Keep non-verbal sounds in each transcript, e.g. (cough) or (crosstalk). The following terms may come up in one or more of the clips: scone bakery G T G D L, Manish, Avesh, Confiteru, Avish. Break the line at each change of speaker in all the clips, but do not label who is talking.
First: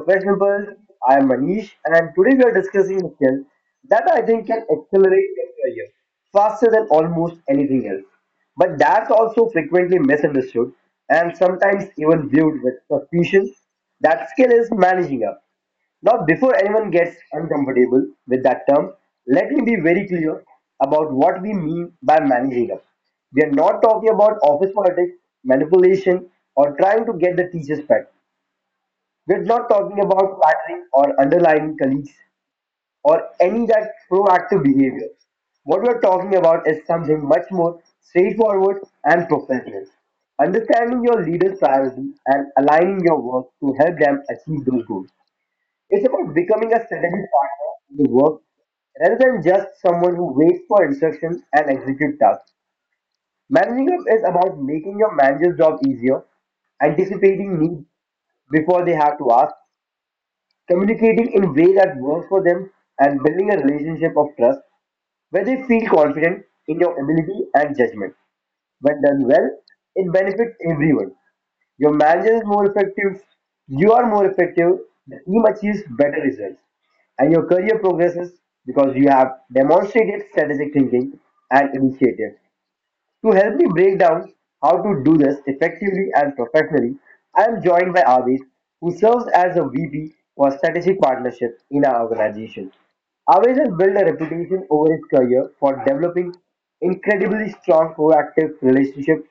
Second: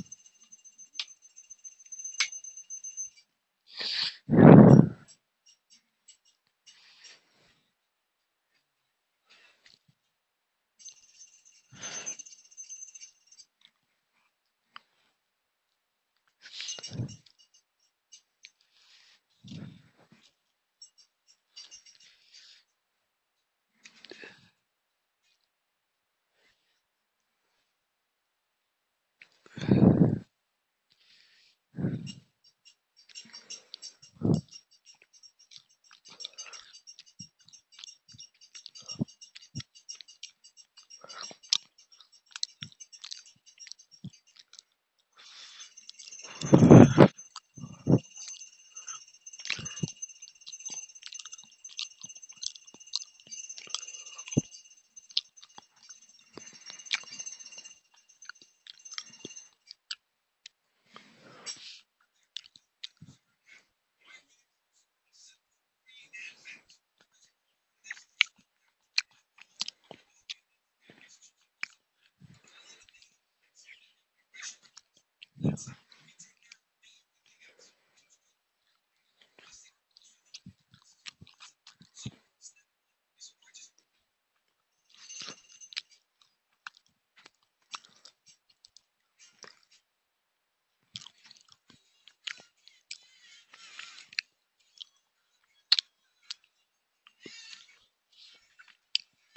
Professional World. I am Manish and today we are discussing a skill that I think can accelerate your career faster than almost anything else. But that's also frequently misunderstood and sometimes even viewed with suspicion. That skill is managing up. Now, before anyone gets uncomfortable with that term, let me be very clear about what we mean by managing up. We are not talking about office politics, manipulation, or trying to get the teacher's pet. We're not talking about flattering or underlying colleagues or any that proactive behavior. What we're talking about is something much more straightforward and professional. Understanding your leader's priority and aligning your work to help them achieve those goals. It's about becoming a strategic partner in the work rather than just someone who waits for instructions and executes tasks. Managing up is about making your manager's job easier, anticipating needs before they have to ask, communicating in a way that works for them and building a relationship of trust where they feel confident in your ability and judgment. When done well, it benefits everyone. Your manager is more effective, you are more effective, the team achieves better results, and your career progresses because you have demonstrated strategic thinking and initiative. To help me break down how to do this effectively and professionally, I am joined by Avish, who serves as a VP for strategic partnership in our organization. Avish has built a reputation over his career for developing incredibly strong proactive relationships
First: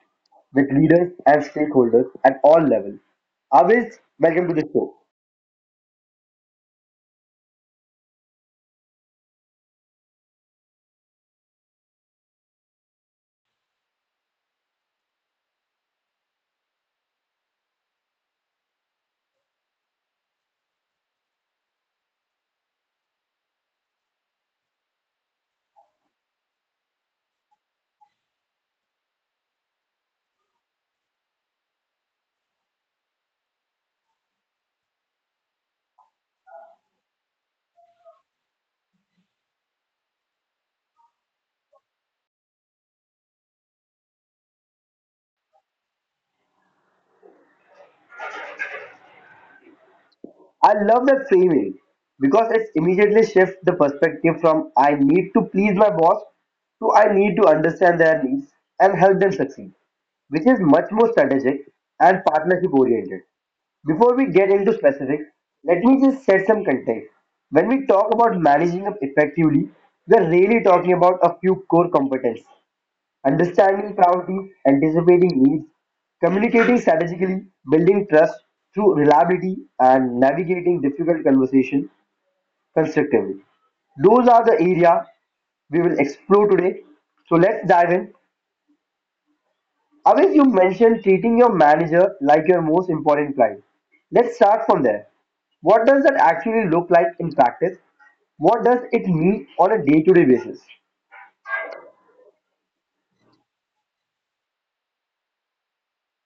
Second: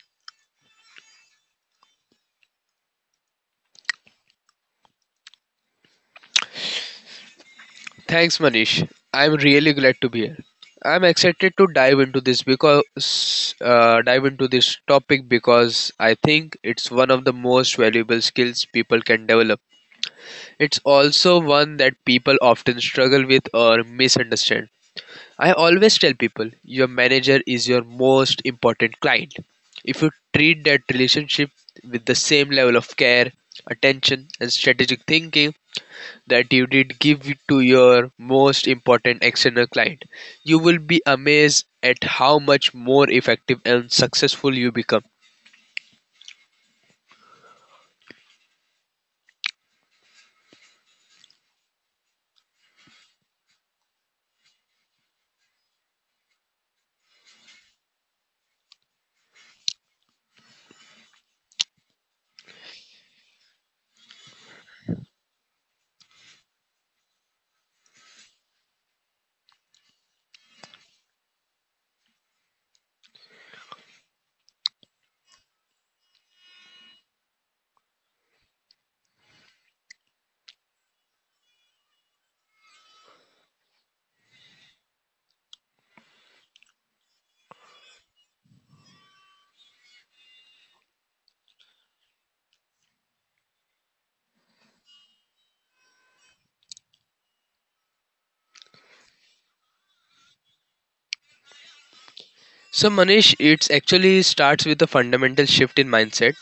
with leaders and stakeholders at all levels. Avish, welcome to the show.
Thanks, Manish. I'm really glad to be here. I'm excited to dive into this topic because I think it's one of the most valuable skills people can develop. It's also one that people often struggle with or misunderstand. I always tell people your manager is your most important client. If you treat that relationship with the same level of care, attention, and strategic thinking that you did give to your most important external client, you will be amazed at how much more effective and successful you become.
I love that framing because it immediately shifts the perspective from I need to please my boss to I need to understand their needs and help them succeed, which is much more strategic and partnership oriented. Before we get into specifics, let me just set some context. When we talk about managing up effectively, we are really talking about a few core competencies understanding priorities, anticipating needs, communicating strategically, building trust through reliability, and navigating difficult conversation constructively. Those are the area we will explore today. So let's dive in. Avis, you mentioned treating your manager like your most important client. Let's start from there. What does that actually look like in practice? What does it mean on a day-to-day basis?
So, Manish, it actually starts with a fundamental shift in mindset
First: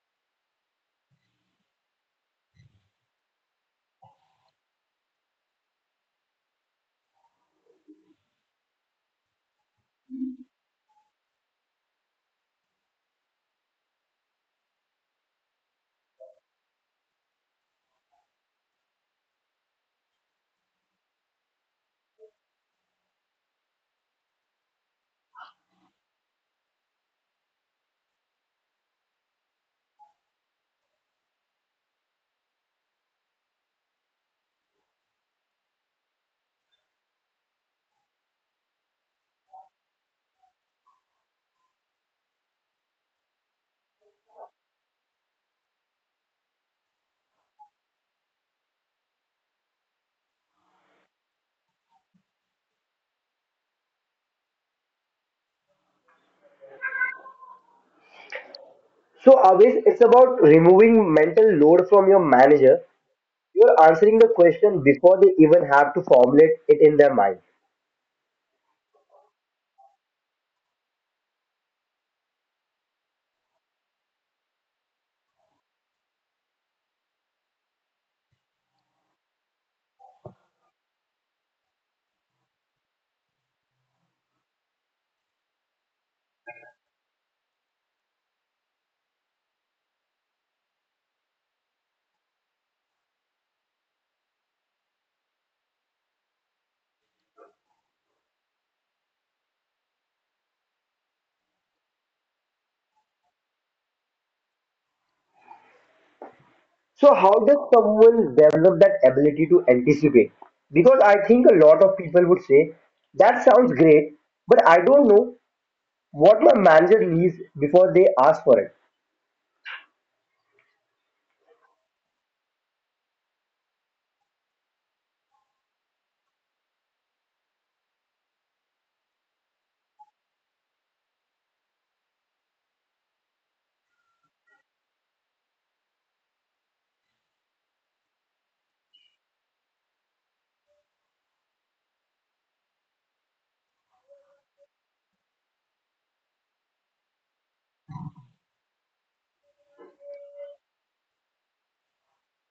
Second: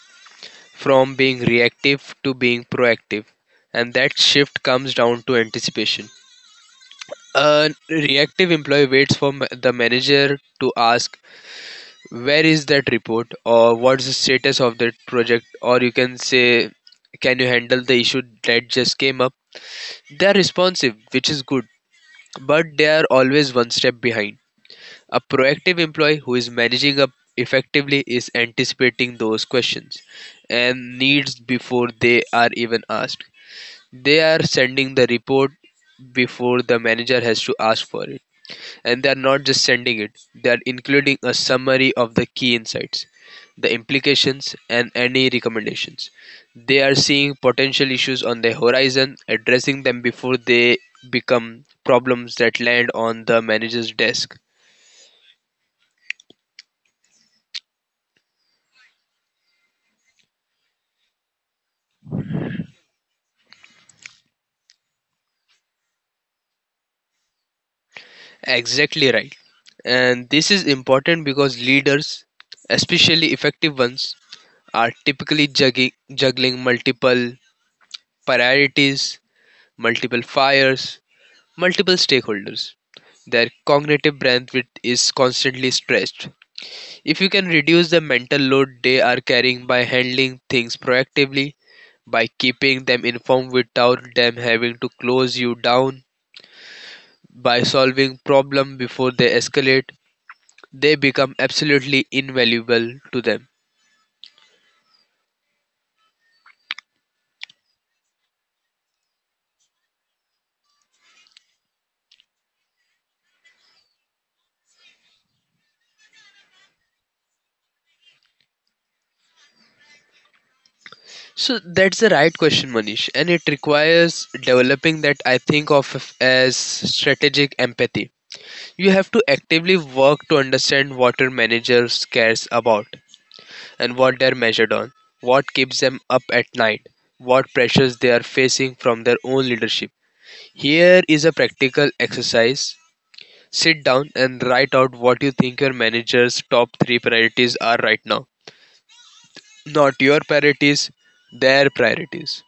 from being reactive to being proactive, and that shift comes down to anticipation. A reactive employee waits for the manager to ask, where is that report, or what's the status of that project, or you can say, can you handle the issue that just came up? They're responsive, which is good, but they are always one step behind. A proactive employee who is managing up effectively is anticipating those questions and needs before they are even asked. They are sending the report before the manager has to ask for it, and they are not just sending it, they are including a summary of the key insights, the implications, and any recommendations. They are seeing potential issues on the horizon, addressing them before they become problems that land on the manager's desk.
So always it's about removing mental load from your manager. You're answering the question before they even have to formulate it in their mind.
Exactly right. And this is important because leaders, especially effective ones, are typically juggling multiple priorities, multiple fires, multiple stakeholders. Their cognitive bandwidth is constantly stretched. If you can reduce the mental load they are carrying by handling things proactively, by keeping them informed without them having to close you down, by solving problems before they escalate, they become absolutely invaluable to them.
So, how does someone develop that ability to anticipate? Because I think a lot of people would say, that sounds great, but I don't know what my manager needs before they ask for it.
So that's the right question, Manish, and it requires developing that I think of as strategic empathy. You have to actively work to understand what your manager cares about and what they're measured on, what keeps them up at night, what pressures they are facing from their own leadership. Here is a practical exercise. Sit down and write out what you think your manager's top three priorities are right now. Not your priorities, their priorities.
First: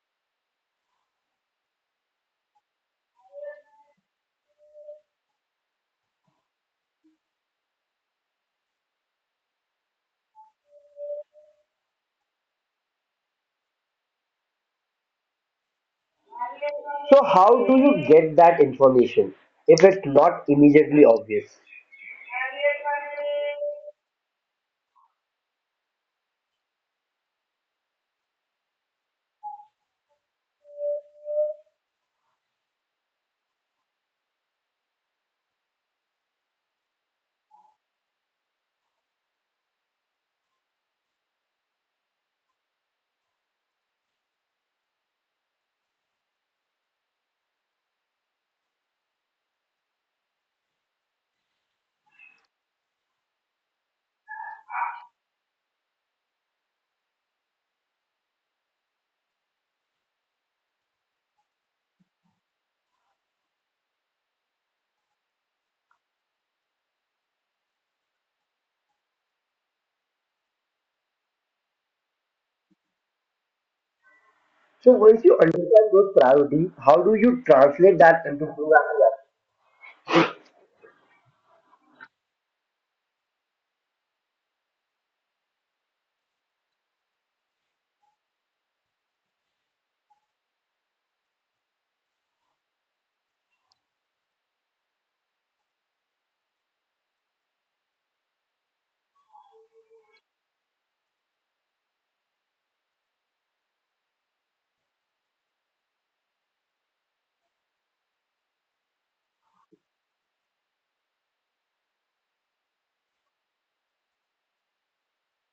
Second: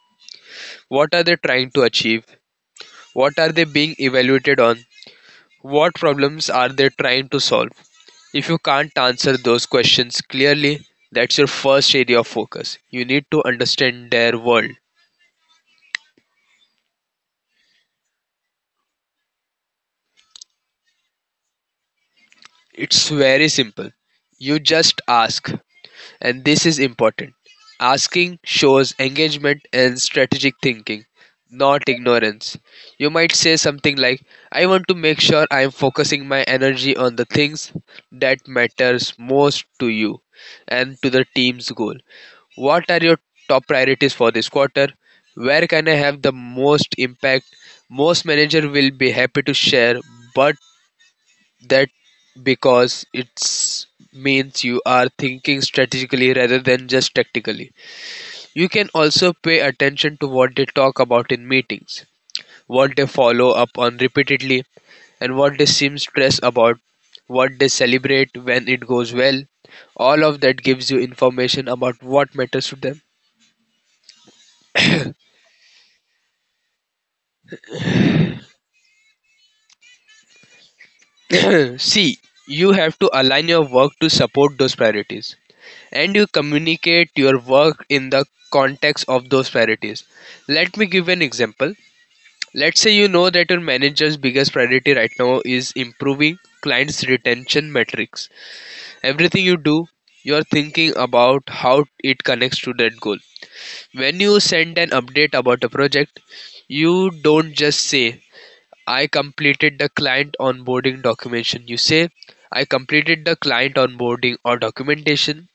What are they trying to achieve? What are they being evaluated on? What problems are they trying to solve? If you can't answer those questions clearly, that's your first area of focus. You need to understand their world.
So, how do you get that information if it's not immediately obvious?
It's very simple. You just ask. And this is important. Asking shows engagement and strategic thinking, not ignorance. You might say something like, I want to make sure I am focusing my energy on the things that matters most to you and to the team's goal. What are your top priorities for this quarter? Where can I have the most impact? Most manager will be happy to share, but that because it's means you are thinking strategically rather than just tactically. You can also pay attention to what they talk about in meetings, what they follow up on repeatedly, and what they seem stressed about, what they celebrate when it goes well. All of that gives you information about what matters to them.
So once you understand those priorities, how do you translate that into proactive?
(clears throat) See, you have to align your work to support those priorities, and you communicate your work in the context of those priorities. Let me give an example. Let's say you know that your manager's biggest priority right now is improving clients' retention metrics. Everything you do, you're thinking about how it connects to that goal. When you send an update about a project, you don't just say, I completed the client onboarding documentation. You say, I completed the client onboarding or documentation,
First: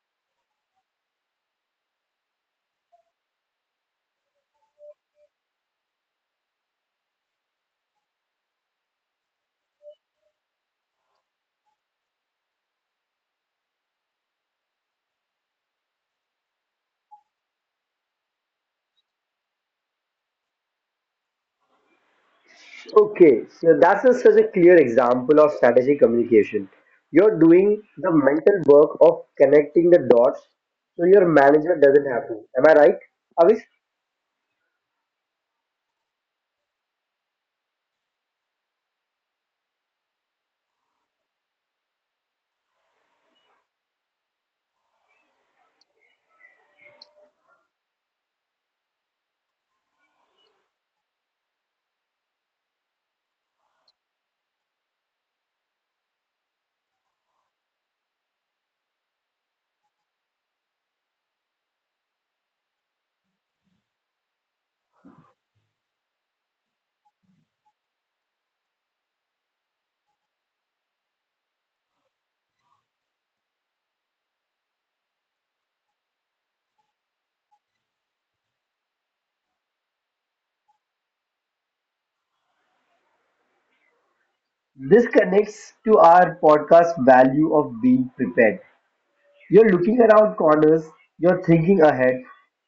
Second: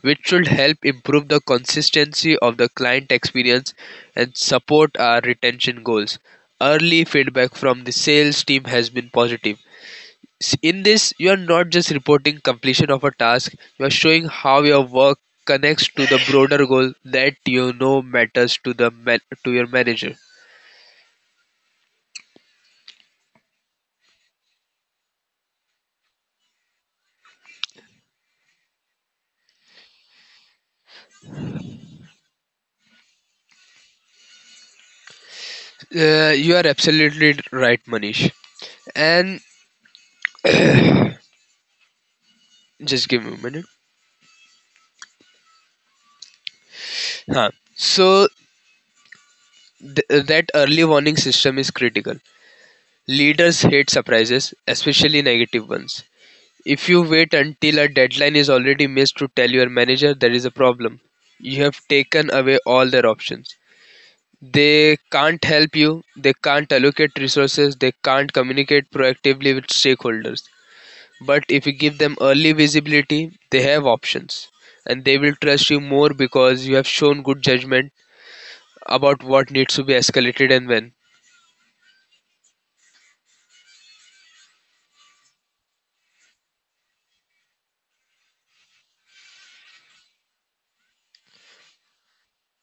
which should help improve the consistency of the client experience and support our retention goals. Early feedback from the sales team has been positive. In this, you are not just reporting completion of a task, you are showing how your work connects to the broader goal that you know matters to to your manager.
Okay, so such a clear example of strategic communication. You're doing the mental work of connecting the dots so your manager doesn't have to. Am I right? Avish,
You are absolutely right, Manish. And (clears throat) just give me a minute. Huh. So that early warning system is critical. Leaders hate surprises, especially negative ones. If you wait until a deadline is already missed to tell your manager there is a problem, you have taken away all their options. They can't help you, they can't allocate resources, they can't communicate proactively with stakeholders. But if you give them early visibility, they have options, and they will trust you more because you have shown good judgment about what needs to be escalated and when.
this connects to our podcast value of being prepared. You're looking around corners, you're thinking ahead,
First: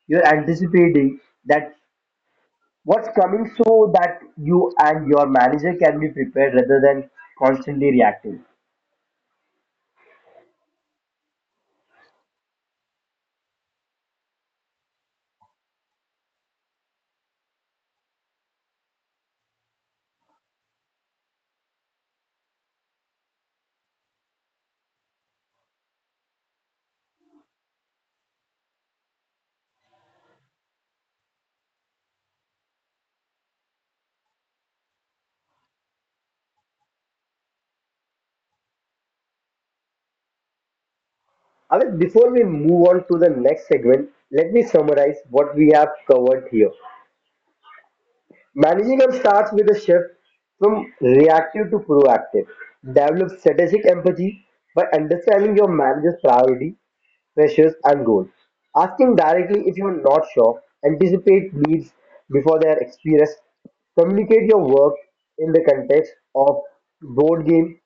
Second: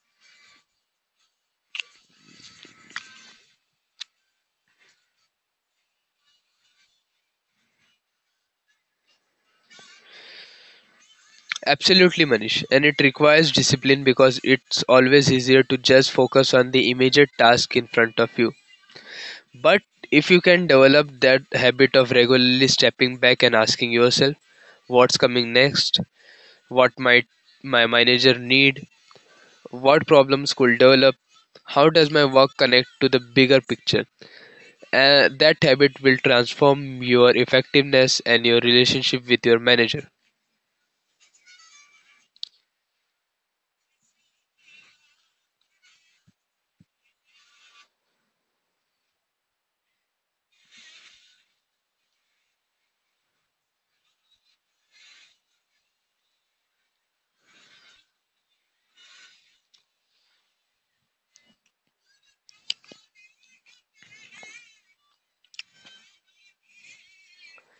you're anticipating that what's coming so that you and your manager can be prepared rather than constantly reacting.
Absolutely, Manish. And it requires discipline because it's always easier to just focus on the immediate task in front of you. But if you can develop that habit of regularly stepping back and asking yourself, what's coming next? What might my manager need? What problems could develop? How does my work connect to the bigger picture? That habit will transform your effectiveness and your relationship with your manager.
Amit, before we move on to the next segment, let me summarize what we have covered here. Managing up starts with a shift from reactive to proactive. Develop strategic empathy by understanding your manager's priority, pressures, and goals. Asking directly if you're not sure, anticipate needs before they are experienced. Communicate your work in the context of board game.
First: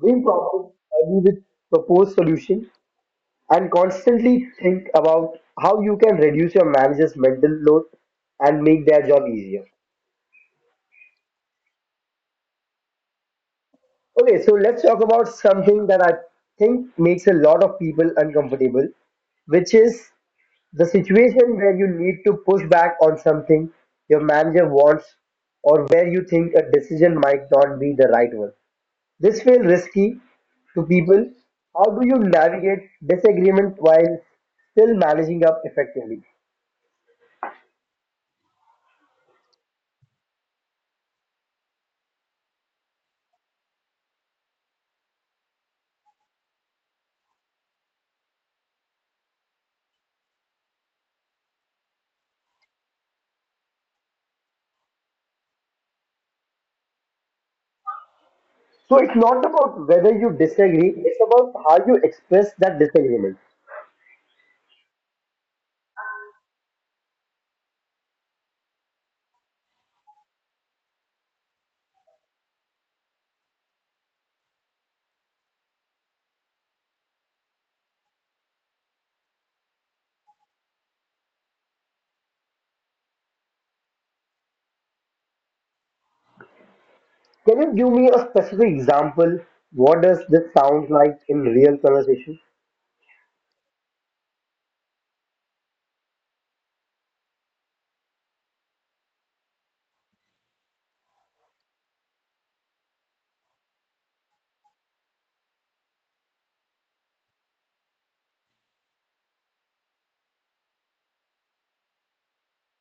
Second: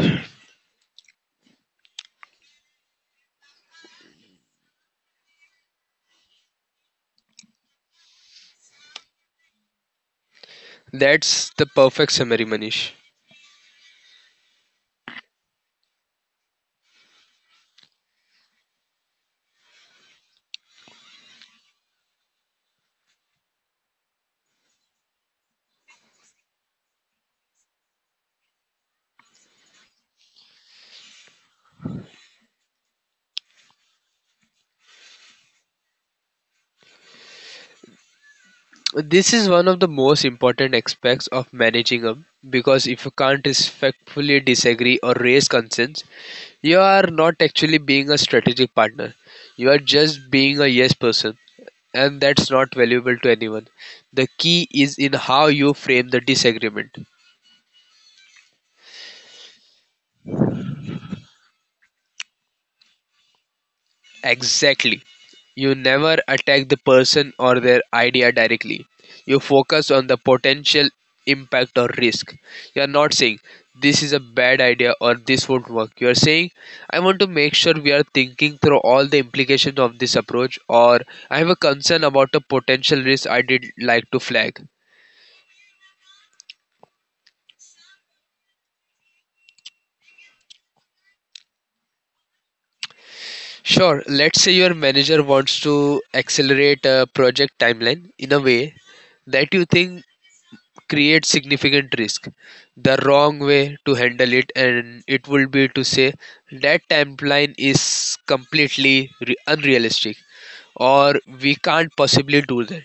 Being proactive early with proposed solution and constantly think about how you can reduce your manager's mental load and make their job easier.
That's the perfect summary, Manish.
Okay, so let's talk about something that I think makes a lot of people uncomfortable, which is the situation where you need to push back on something your manager wants or where you think a decision might not be the right one. This feels risky to people. How do you navigate disagreement while still managing up effectively?
This is one of the most important aspects of managing them, because if you can't respectfully disagree or raise concerns, you are not actually being a strategic partner. You are just being a yes person, and that's not valuable to anyone. The key is in how you frame the disagreement.
So it's not about whether you disagree, it's about how you express that disagreement.
Exactly. You never attack the person or their idea directly. You focus on the potential impact or risk. You are not saying, this is a bad idea, or this won't work. You are saying, I want to make sure we are thinking through all the implications of this approach, or I have a concern about a potential risk I did like to flag.
Can you give me a specific example? What does this sound like in real conversation?
Sure, let's say your manager wants to accelerate a project timeline in a way that you think create significant risk. The wrong way to handle it and it would be to say, that timeline is completely unrealistic, or we can't possibly do that.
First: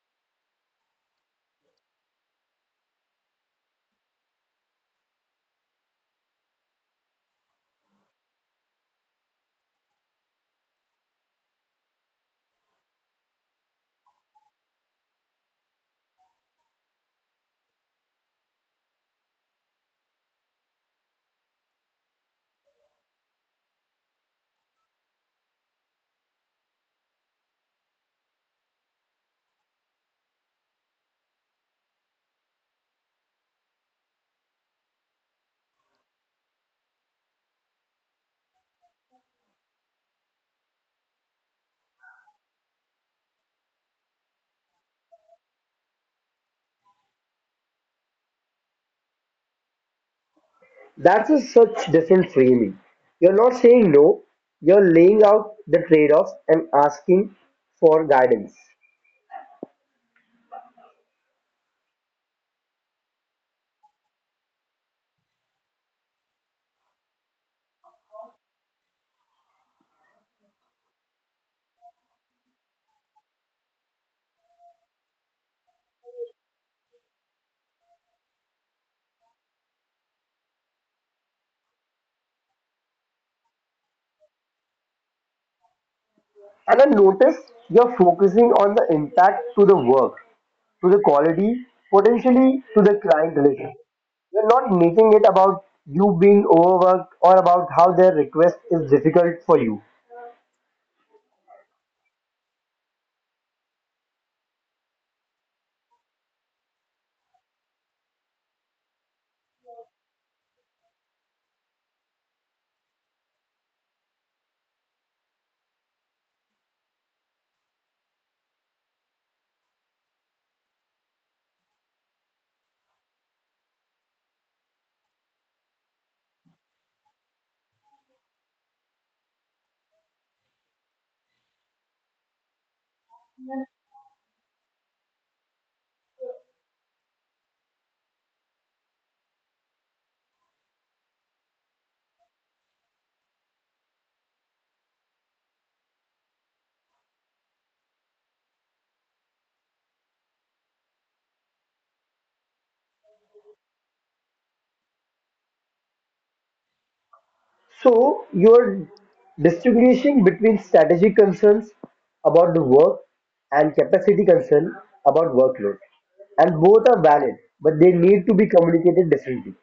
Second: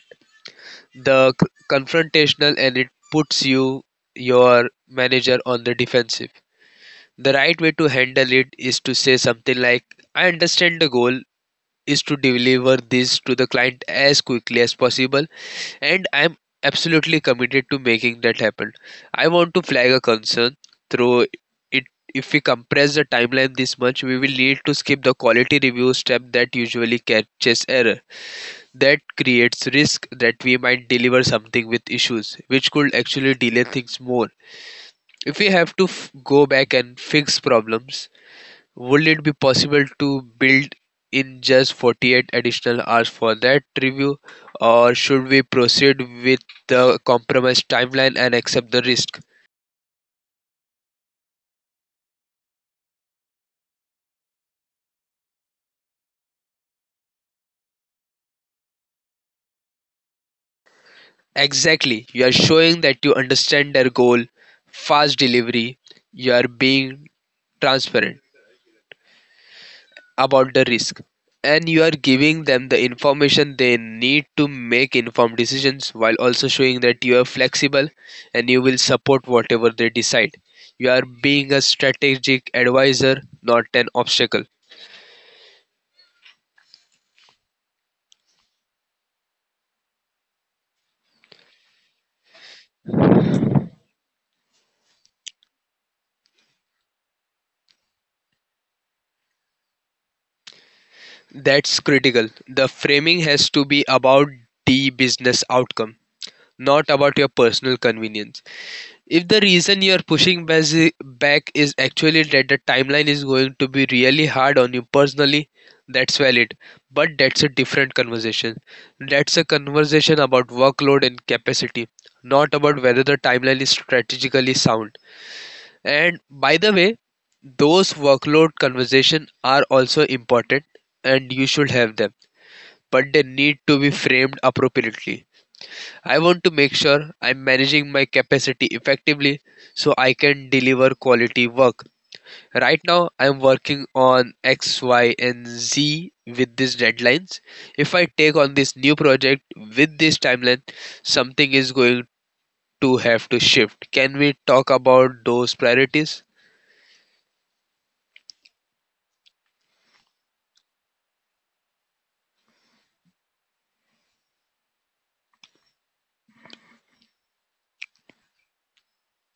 The confrontational, and it puts your manager on the defensive. The right way to handle it is to say something like, I understand the goal is to deliver this to the client as quickly as possible, and I'm absolutely committed to making that happen. I want to flag a concern through it. If we compress the timeline this much, we will need to skip the quality review step that usually catches error. That creates risk that we might deliver something with issues, which could actually delay things more. If we have to go back and fix problems, would it be possible to build in just 48 additional hours for that review, or should we proceed with the compromised timeline and accept the risk?
That's a such different framing. You're not saying no, you're laying out the trade-offs and asking for guidance.
Exactly. You are showing that you understand their goal, fast delivery. You are being transparent about the risk, and you are giving them the information they need to make informed decisions, while also showing that you are flexible and you will support whatever they decide. You are being a strategic advisor, not an obstacle.
And I notice you're focusing on the impact to the work, to the quality, potentially to the client relationship. We're not making it about you being overworked or about how their request is difficult for you.
That's critical. The framing has to be about the business outcome, not about your personal convenience. If the reason you're pushing back is actually that the timeline is going to be really hard on you personally, that's valid. But that's a different conversation. That's a conversation about workload and capacity, not about whether the timeline is strategically sound. And by the way, those workload conversations are also important and you should have them, but they need to be framed appropriately. I want to make sure I'm managing my capacity effectively so I can deliver quality work. Right now, I'm working on X, Y, and Z with these deadlines. If I take on this new project with this timeline, something is going to have to shift. Can we talk about those priorities?
So you're distinguishing between strategic concerns about the work and capacity concern about workload. And both are valid, but they need to be communicated differently.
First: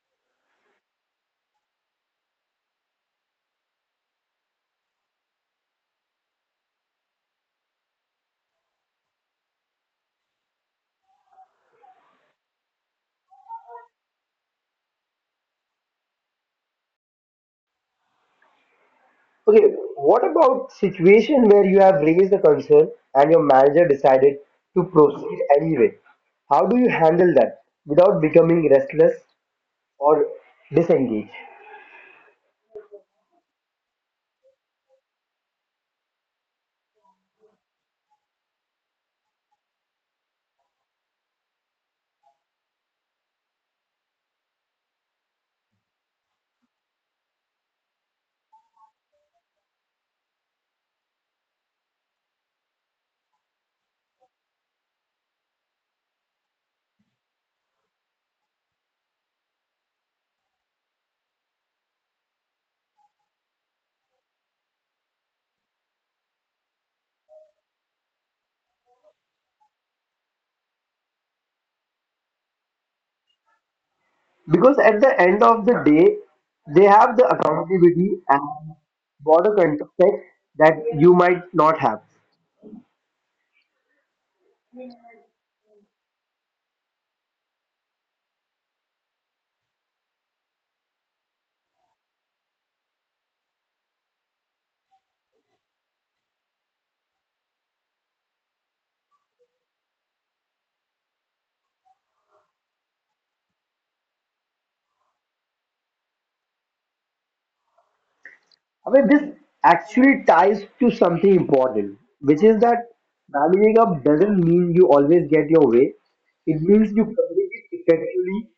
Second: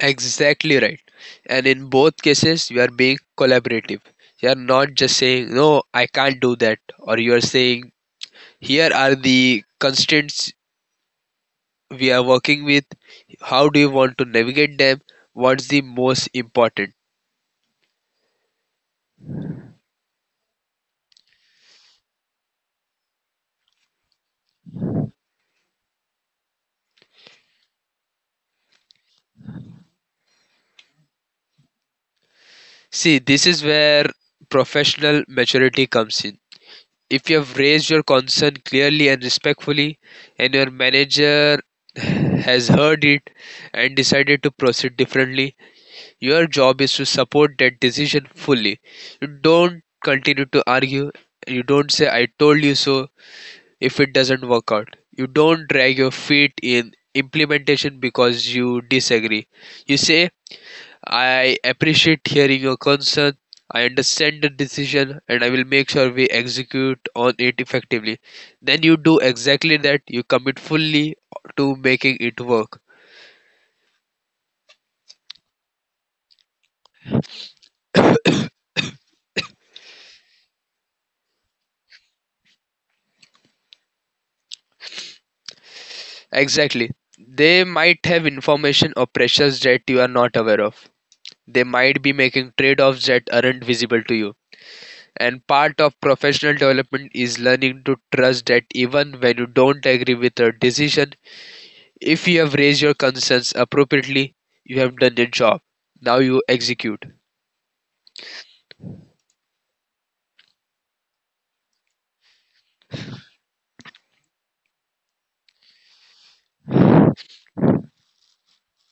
Exactly right. And in both cases, you are being collaborative. You are not just saying, no, I can't do that, or you are saying, here are the constraints we are working with. How do you want to navigate them? What's the most important?
Okay, what about situation where you have raised a concern and your manager decided to proceed anyway? How do you handle that without becoming restless or disengaged?
See, this is where professional maturity comes in. If you have raised your concern clearly and respectfully, and your manager has heard it and decided to proceed differently, your job is to support that decision fully. You don't continue to argue. You don't say, I told you so. If it doesn't work out, you don't drag your feet in implementation because you disagree. You say, I appreciate hearing your concern, I understand the decision, and I will make sure we execute on it effectively. Then you do exactly that. You commit fully to making it work.
Because at the end of the day, they have the accountability and border context that you might not have.
Exactly. They might have information or pressures that you are not aware of. They might be making trade offs that aren't visible to you. And part of professional development is learning to trust that even when you don't agree with a decision, if you have raised your concerns appropriately, you have done your job. Now you execute.
I mean, this actually ties to something important, which is that managing up doesn't mean you always get your way. It means you communicate effectively,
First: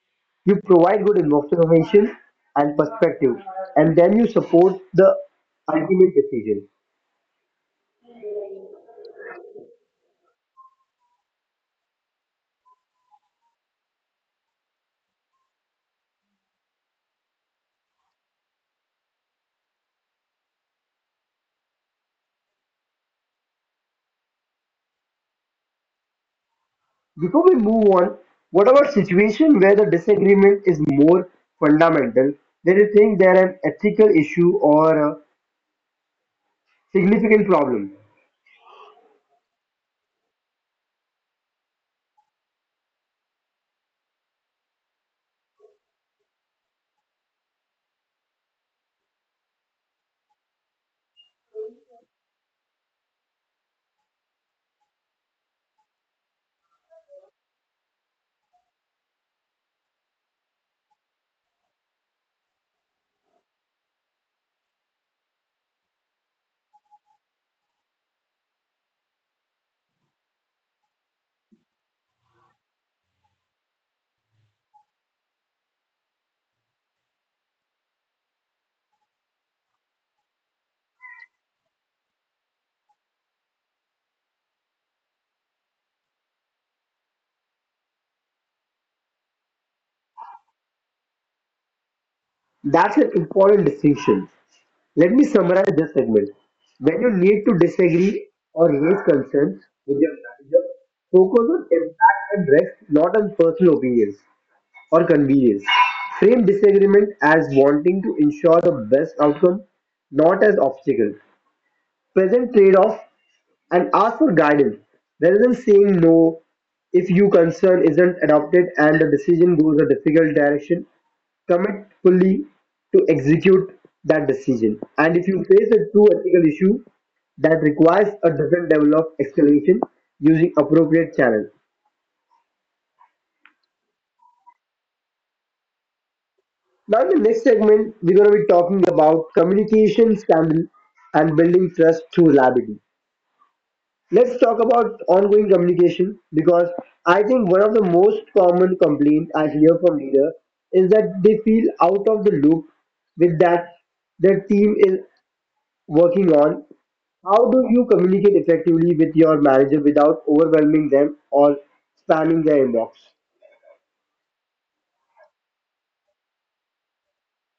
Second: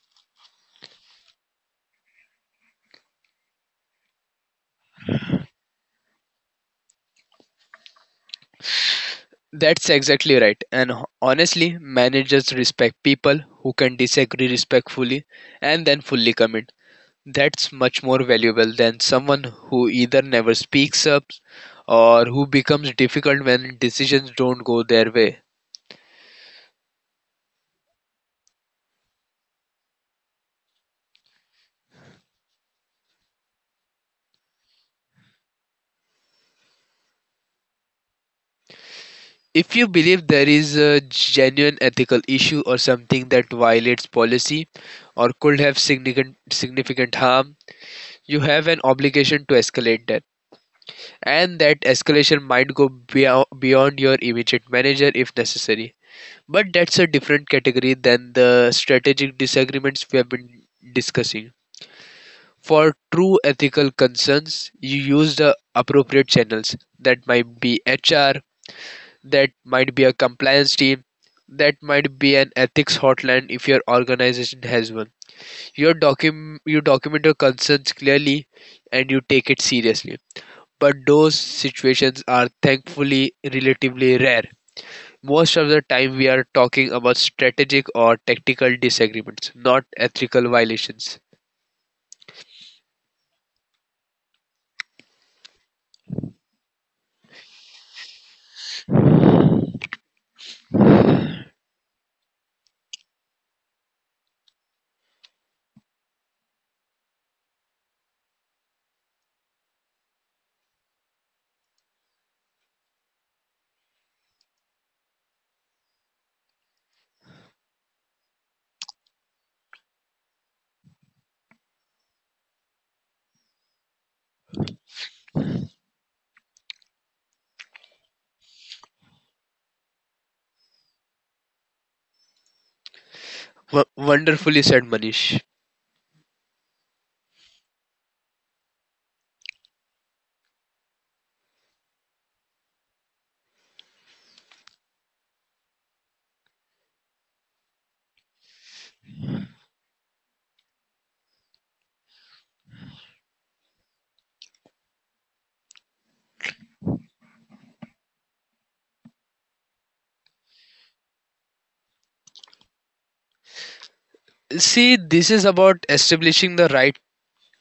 you provide good information and perspective, and then you support the ultimate decision.
That's exactly right. And honestly, managers respect people who can disagree respectfully and then fully commit. That's much more valuable than someone who either never speaks up or who becomes difficult when decisions don't go their way.
Before we move on, what about situation where the disagreement is more fundamental than you think they're an ethical issue or a significant problem?
If you believe there is a genuine ethical issue or something that violates policy or could have significant harm, you have an obligation to escalate that. And that escalation might go beyond your immediate manager if necessary. But that's a different category than the strategic disagreements we have been discussing. For true ethical concerns, you use the appropriate channels. That might be HR. That might be a compliance team. That might be an ethics hotline if your organization has one. You document your concerns clearly and you take it seriously. But those situations are thankfully relatively rare. Most of the time, we are talking about strategic or tactical disagreements, not ethical violations.
That's an important distinction. Let me summarize this segment. When you need to disagree or raise concerns with your manager, focus on impact and risk, not on personal opinions or convenience. Frame disagreement as wanting to ensure the best outcome, not as obstacle. Present trade-off and ask for guidance rather than saying no if your concern isn't adopted and the decision goes a difficult direction commit fully to execute that decision and if you face a true ethical issue that requires a different level of escalation using appropriate channels.
Wonderfully said, Manish.
Now in the next segment we're going to be talking about communication scandal and building trust through reliability. Let's talk about ongoing communication because I think one of the most common complaints I hear from leaders is that they feel out of the loop with that their team is working on. How do you communicate effectively with your manager without overwhelming them or spamming their inbox?
See, this is about establishing the right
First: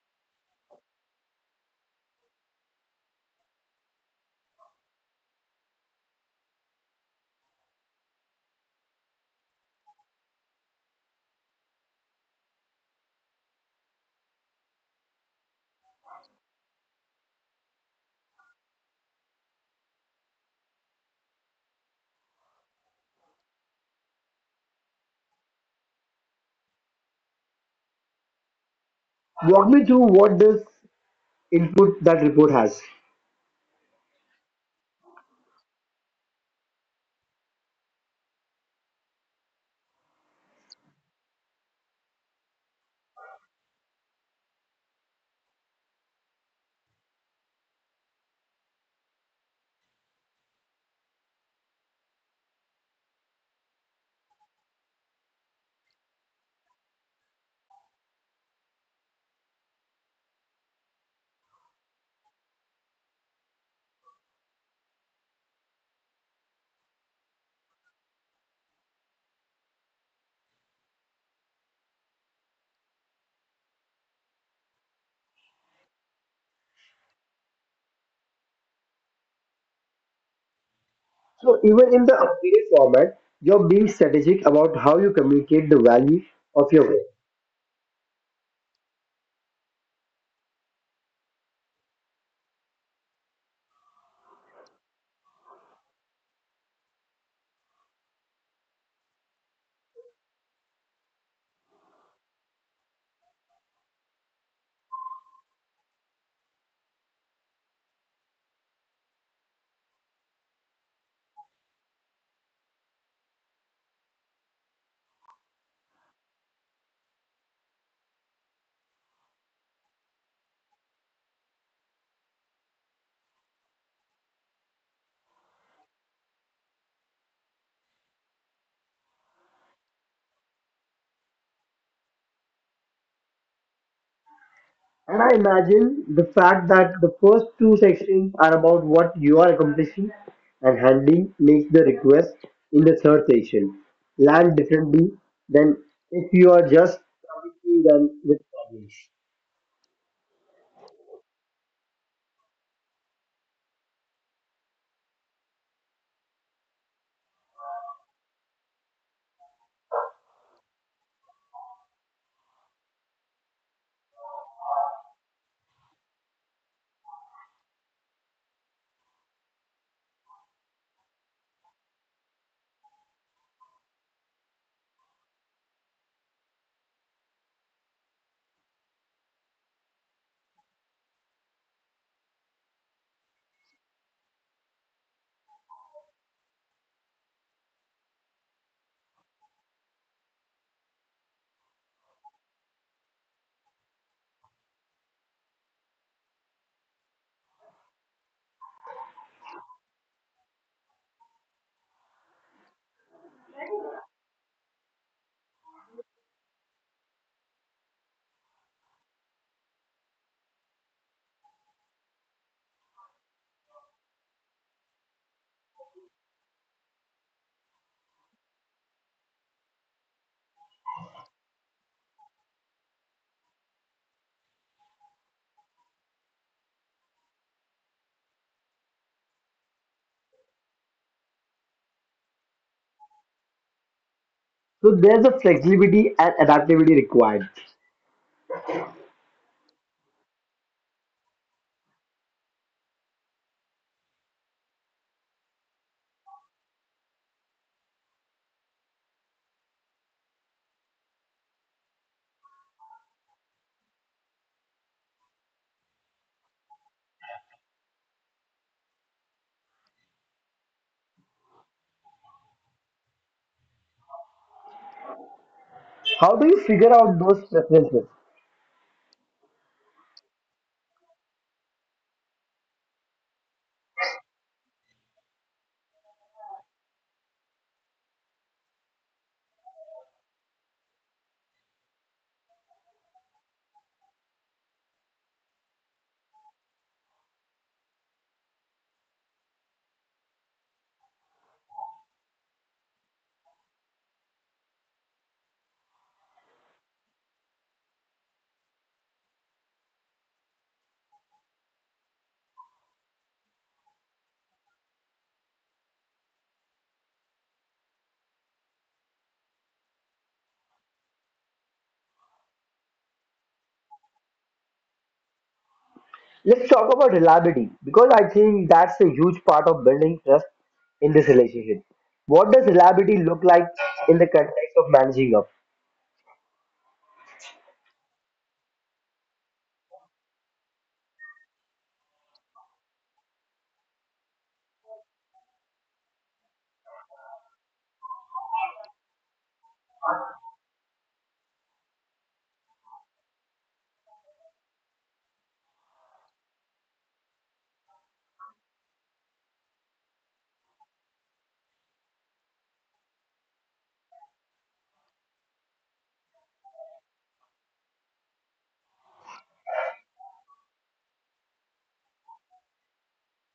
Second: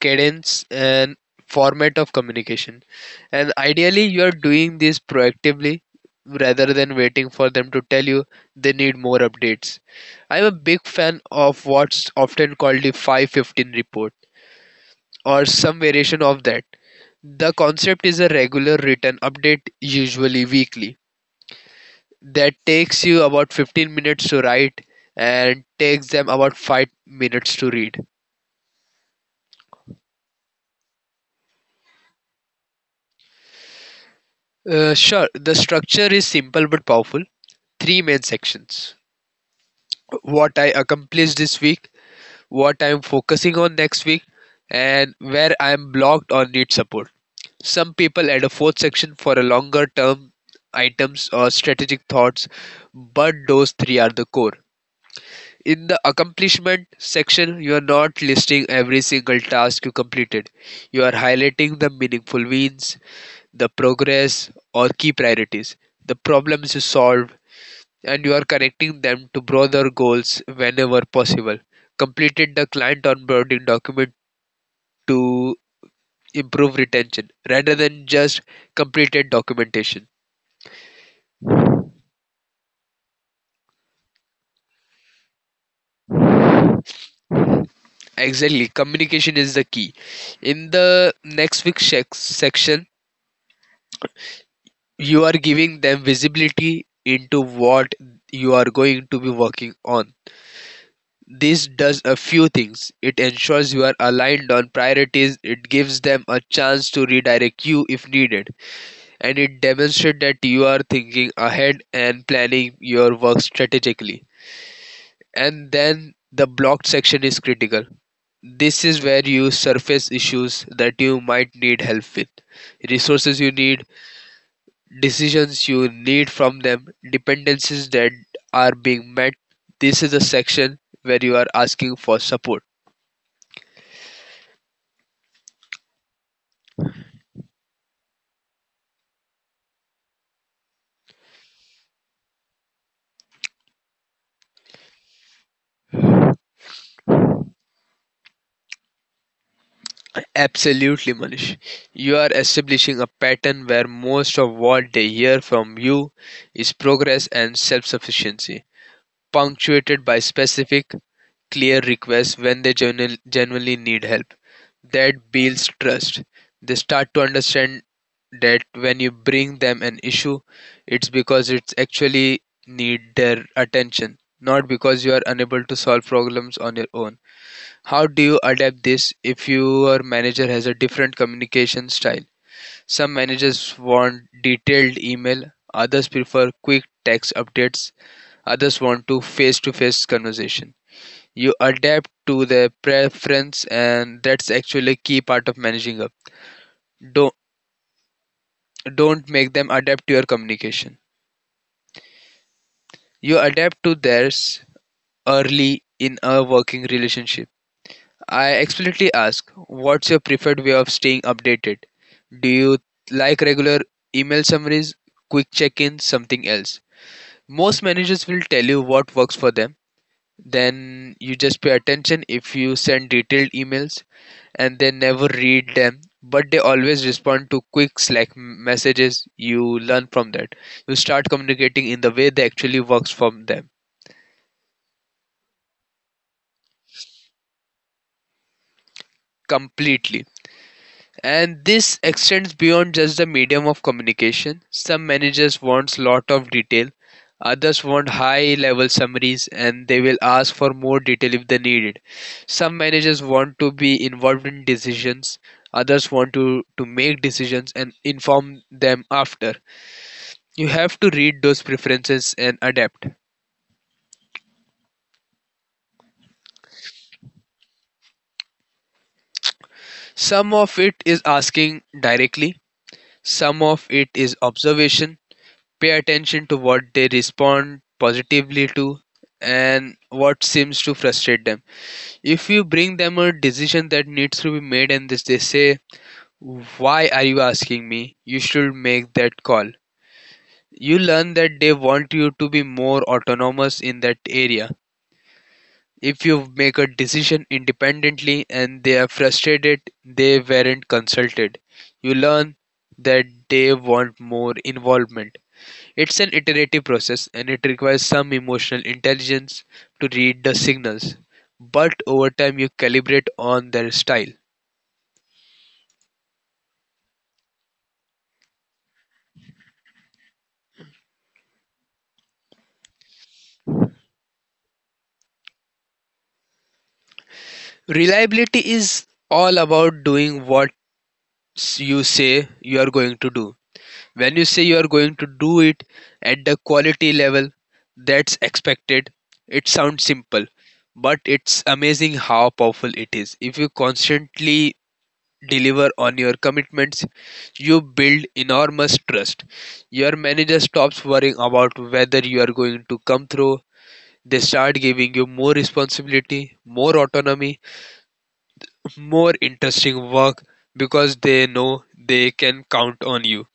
cadence and format of communication. And ideally, you are doing this proactively rather than waiting for them to tell you they need more updates. I'm a big fan of what's often called the 515 report or some variation of that. The concept is a regular written update, usually weekly, that takes you about 15 minutes to write and takes them about 5 minutes to read.
Walk me through what this input that report has.
Sure, the structure is simple but powerful. Three main sections: what I accomplished this week, what I am focusing on next week, and where I am blocked or need support. Some people add a fourth section for a longer term items or strategic thoughts, but those three are the core. In the accomplishment section, you are not listing every single task you completed. You are highlighting the meaningful wins, the progress or key priorities, the problems you solve, and you are connecting them to broader goals whenever possible. Completed the client onboarding document to improve retention rather than just completed documentation.
So even in the updated format, you're being strategic about how you communicate the value of your work.
Exactly, communication is the key. In the next week's section, you are giving them visibility into what you are going to be working on. This does a few things: it ensures you are aligned on priorities, it gives them a chance to redirect you if needed, and it demonstrates that you are thinking ahead and planning your work strategically. And then the blocked section is critical. This is where you surface issues that you might need help with, resources you need, decisions you need from them, dependencies that are being met. This is the section where you are asking for support.
And I imagine the fact that the first two sections are about what you are accomplishing and handling makes the request in the third section land differently than if you are just servicing them with problems.
Absolutely, Manish. You are establishing a pattern where most of what they hear from you is progress and self sufficiency, punctuated by specific, clear requests when they genuinely need help. That builds trust. They start to understand that when you bring them an issue, it's because it's actually need their attention, not because you are unable to solve problems on your own. How do you adapt this if your manager has a different communication style? Some managers want detailed email, others prefer quick text updates, others want to face-to-face conversation. You adapt to their preference and that's actually a key part of managing up. Don't don't make them adapt to your communication. You adapt to theirs early in a working relationship. I explicitly ask, what's your preferred way of staying updated? Do you like regular email summaries, quick check ins, something else? Most managers will tell you what works for them. Then you just pay attention. If you send detailed emails and they never read them, but they always respond to quick Slack messages, you learn from that. You start communicating in the way that actually works for them
So there's a flexibility and adaptability required.
completely. And this extends beyond just the medium of communication. Some managers want lot of detail, others want high level summaries and they will ask for more detail if they need it. Some managers want to be involved in decisions, others want to make decisions and inform them after. You have to read those preferences and adapt.
How do you figure out those preferences?
Some of it is asking directly, some of it is observation, pay attention to what they respond positively to and what seems to frustrate them. If you bring them a decision that needs to be made and this they say, why are you asking me? You should make that call. You learn that they want you to be more autonomous in that area. If you make a decision independently and they are frustrated, they weren't consulted. You learn that they want more involvement. It's an iterative process and it requires some emotional intelligence to read the signals, but over time you calibrate on their style.
Let's talk about reliability because I think that's a huge part of building trust in this relationship. What does reliability look like in the context of managing up?
Reliability is all about doing what you say you are going to do. When you say you are going to do it at the quality level that's expected, it sounds simple, but it's amazing how powerful it is. If you constantly deliver on your commitments, you build enormous trust. Your manager stops worrying about whether you are going to come through. They start giving you more responsibility, more autonomy, more interesting work because they know they can count on you.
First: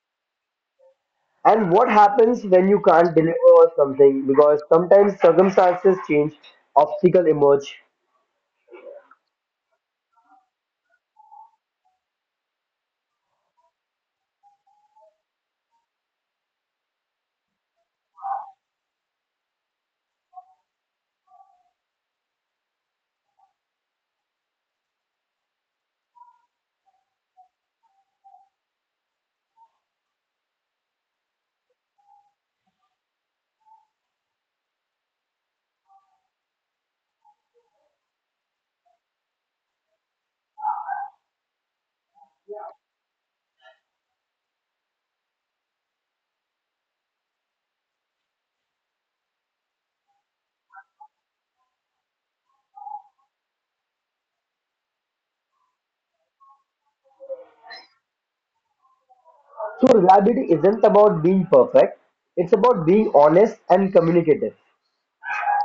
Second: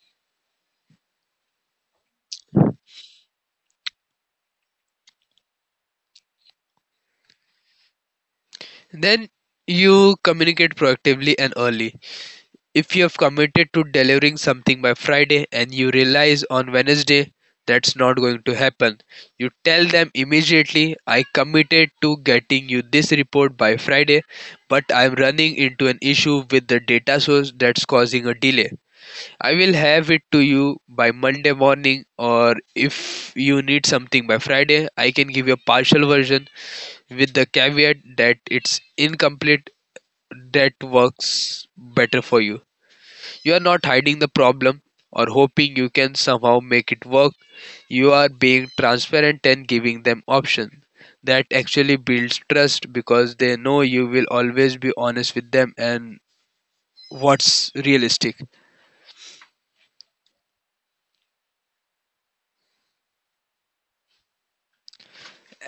And what happens when you can't deliver or something? Because sometimes circumstances change, obstacles emerge.
Then you communicate proactively and early. If you've committed to delivering something by Friday and you realize on Wednesday that's not going to happen, you tell them immediately, I committed to getting you this report by Friday, but I'm running into an issue with the data source that's causing a delay. I will have it to you by Monday morning, or if you need something by Friday, I can give you a partial version with the caveat that it's incomplete that works better for you. You're not hiding the problem or hoping you can somehow make it work. You are being transparent and giving them options. That actually builds trust because they know you will always be honest with them and what's realistic.
So reliability isn't about being perfect, it's about being honest and communicative.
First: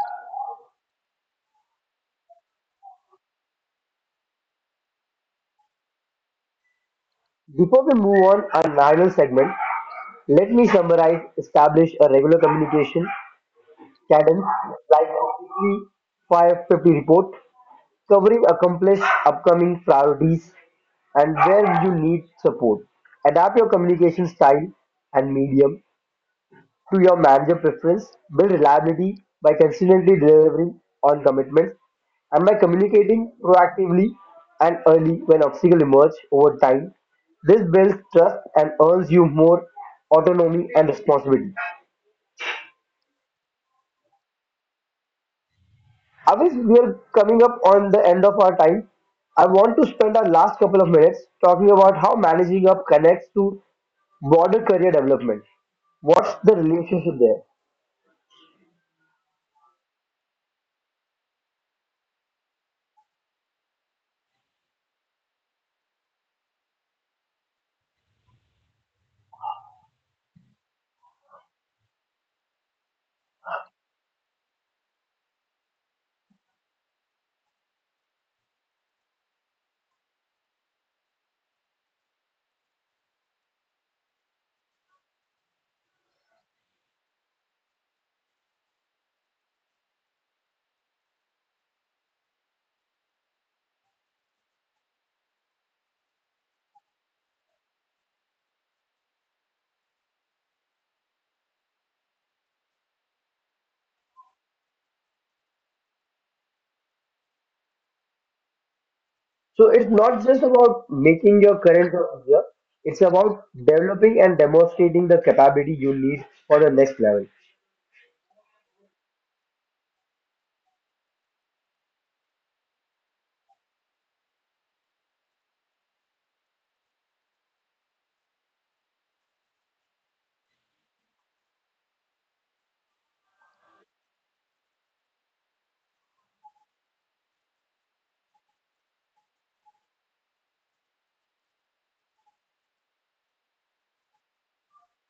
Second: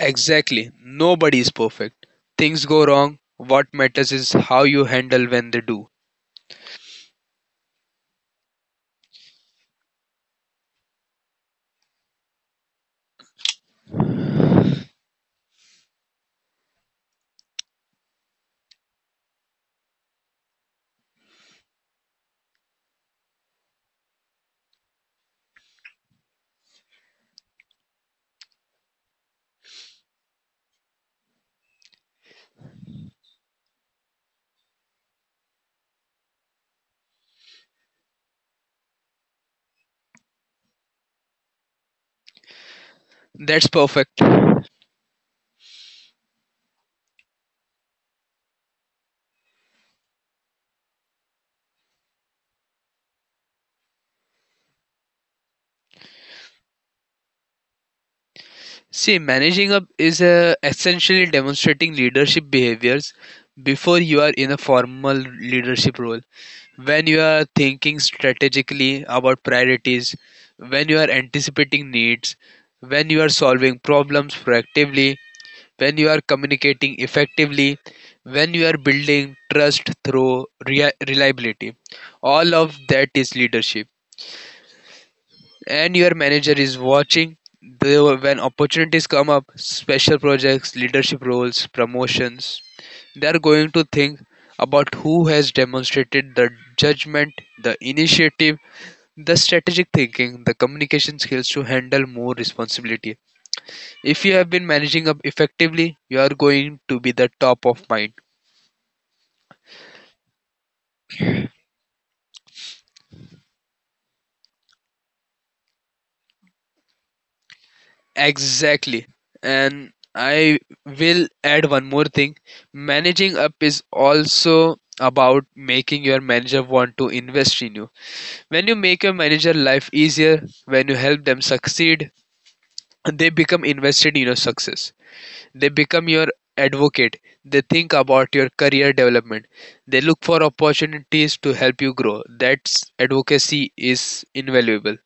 Exactly. Nobody is perfect. Things go wrong. What matters is how you handle when they do.
Before we move on our final segment, let me summarize, establish a regular communication cadence like a weekly 550 report, covering accomplished upcoming priorities and where you need support. Adapt your communication style and medium to your manager preference, build reliability by consistently delivering on commitments, and by communicating proactively and early when obstacles emerge over time. This builds trust and earns you more autonomy and responsibility.
That's perfect.
Avis, we are coming up on the end of our time. I want to spend our last couple of minutes talking about how managing up connects to broader career development. What's the relationship there?
See, managing up is essentially demonstrating leadership behaviors before you are in a formal leadership role. When you are thinking strategically about priorities, when you are anticipating needs, when you are solving problems proactively, when you are communicating effectively, when you are building trust through reliability. All of that is leadership. And your manager is watching. When opportunities come up, special projects, leadership roles, promotions, they are going to think about who has demonstrated the judgment, the initiative, the strategic thinking, the communication skills to handle more responsibility. If you have been managing up effectively, you are going to be the top of mind.
So it's not just about making your current job easier, it's about developing and demonstrating the capability you need for the next level.
Exactly. And I will add one more thing. Managing up is also about making your manager want to invest in you. When you make your manager life easier, when you help them succeed, they become invested in your success. They become your advocate, they think about your career development, they look for opportunities to help you grow. That's advocacy is invaluable.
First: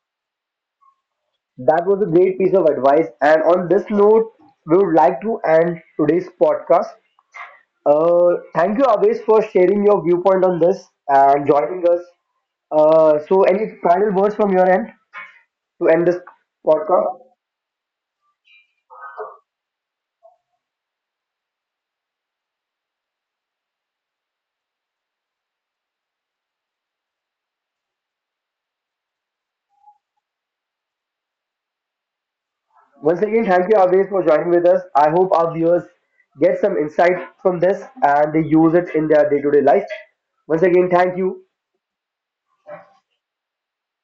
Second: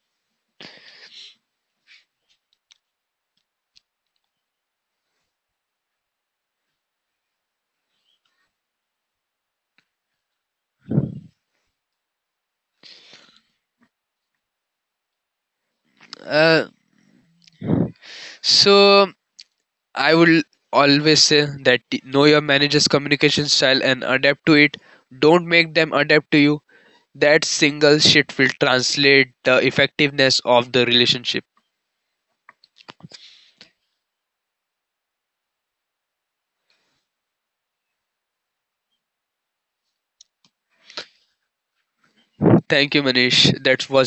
That was a great piece of advice. And on this note, we would like to end today's podcast. Thank you, Aves, for sharing your viewpoint on this and joining us. Any final words from your end to end this
Uh,
podcast?
so I will always say that know your manager's communication style and adapt to it. Don't make them adapt to you. That single shit will translate the effectiveness of the relationship.
Once again, thank you Avesh for joining with us. I hope our viewers get some insight from this and they use it in their day-to-day life. Once again, thank you.
Thank you, Manish. That was